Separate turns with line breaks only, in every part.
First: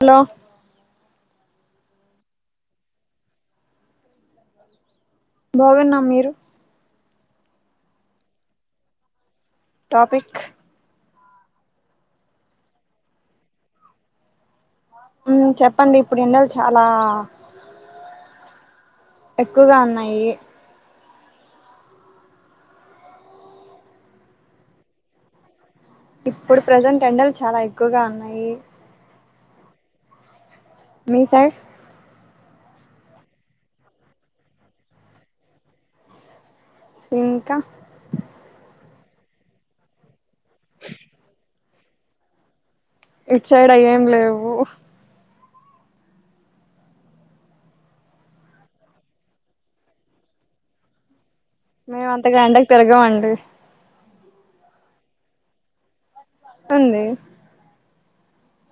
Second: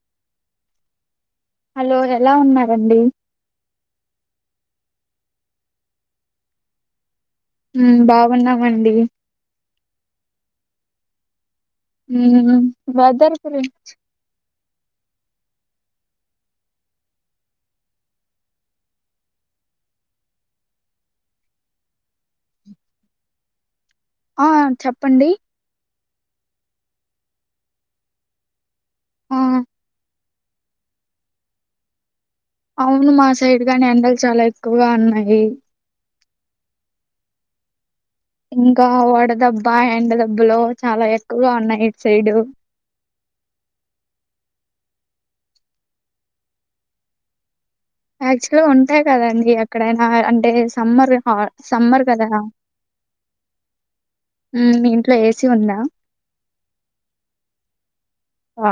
hello
hello ఎలా ఉన్నారండి
బాగున్నా మీరు
ఊ బాగున్నామండి
టాపిక్
ఉమ్ బదర్ గురించి
చెప్పండి ఇప్పుడు ఎండలు చాలా ఎక్కువగా ఉన్నాయి
ఆ చెప్పండి
ఇప్పుడు ప్రజెంట్ ఎండలు చాలా ఎక్కువగా ఉన్నాయి
ఆ
మీ సైడ్
అవును మా సైడ్ గానీ ఎండలు చాలా ఎక్కువగా ఉన్నాయి
ఇంకా
ఇంకా వడదబ్బా ఎండ దబ్బలో చాలా ఎక్కువగా ఉన్నాయి ఇటు సైడు
ఇ సైడ్ ఏం లేవు
యాక్చువల్గా ఉంటాయి కదండి ఎక్కడైనా అంటే సమ్మర్ సమ్మర్
మేము
కదా
అంతగా ఎండకి తిరగామండి
మీ ఇంట్లో ఏసీ ఉందా
అంది
ఆ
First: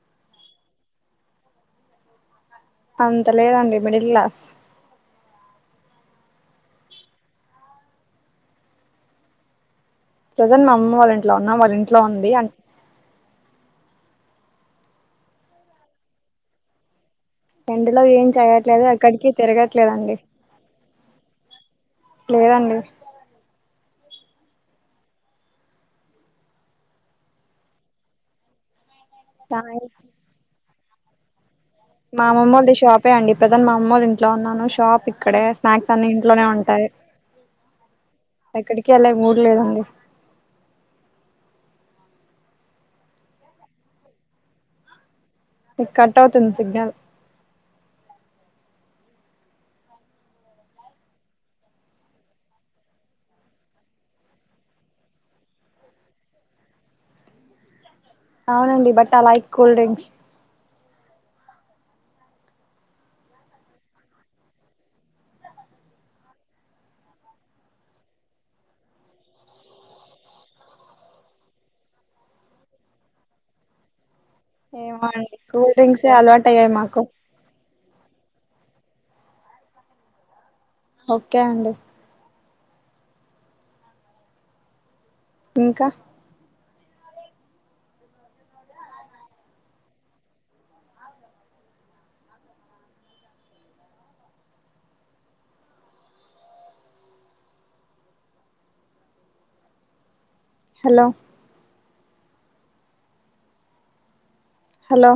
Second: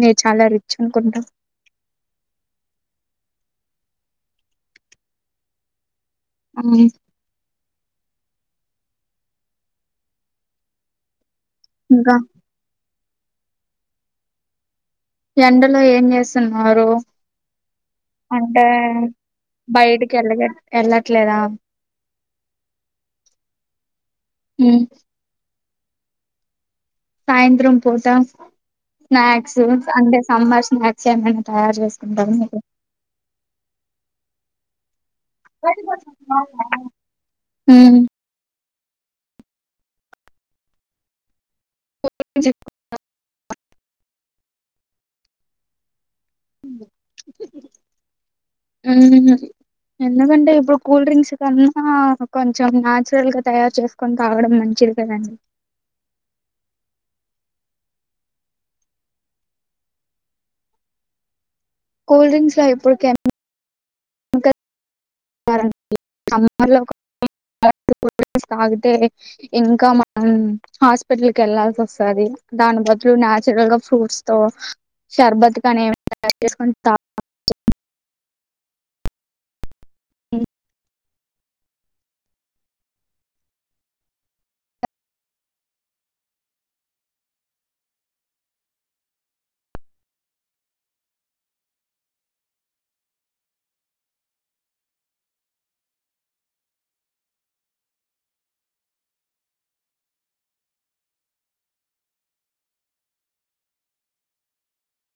నేను చాలా రిచ్ అనుకుంటా
అంత లేదండి మిడిల్ క్లాస్
అవు
చజన్ మా అమ్మ వాళంట ఇంట్లో ఉన్నా మరి ఇంట్లో
ఇంకా
ఉంది అంటే
ఎండలో ఏం చేస్తున్నారు
ఎండలో ఏం
అంటే
చేయట్లేదు అక్కడికి
బయటికి
తిరగట్లేదండి
వెళ్ళ ఎళ్ళట్లేదా
లేదండి
ఊ సాయంత్రం పూట స్నాక్స్
సాయ
అంటే సమ్మర్ ఆబ్సెంట్ హా
మా అమ్మమ్మోళ్ళది షాపే అండి ప్రెసెంట్ మా అమ్మోళ్ళింట్లో ఉన్నాను టాపి
ఊ
ఎక్కడికి అలాగ మూడు లేదండి
[inaudible]
కట్ అవుతుంది సిగ్నల్
హు ఎందుకంటే ఇప్పుడు కూల్ డ్రింక్స్ కన్నా కొంచెం న్యాచురల్గా తయారు చేసుకొని తగడం మంచిది కదండి
అవునండి but I like cool drinks
cool drinks ఏ ఇప్పుడు కెం [inaudible] తాగితే ఇంకా మనం హాస్పిటల్ కి ఎళ్లాల్సి వస్తాది దాని బదులు నాచురల్ గా ఫ్రూట్స్ తో
ఏమో అండి
షర్బత్
కూల్
కానీ
డ్రింక్స్ ఏ
ఏమైనా తయారు
అలవాటయ్యాయి
చేసుకొని
మాకు
తాగి
ఓకే అండి ఇంకా హలో హలో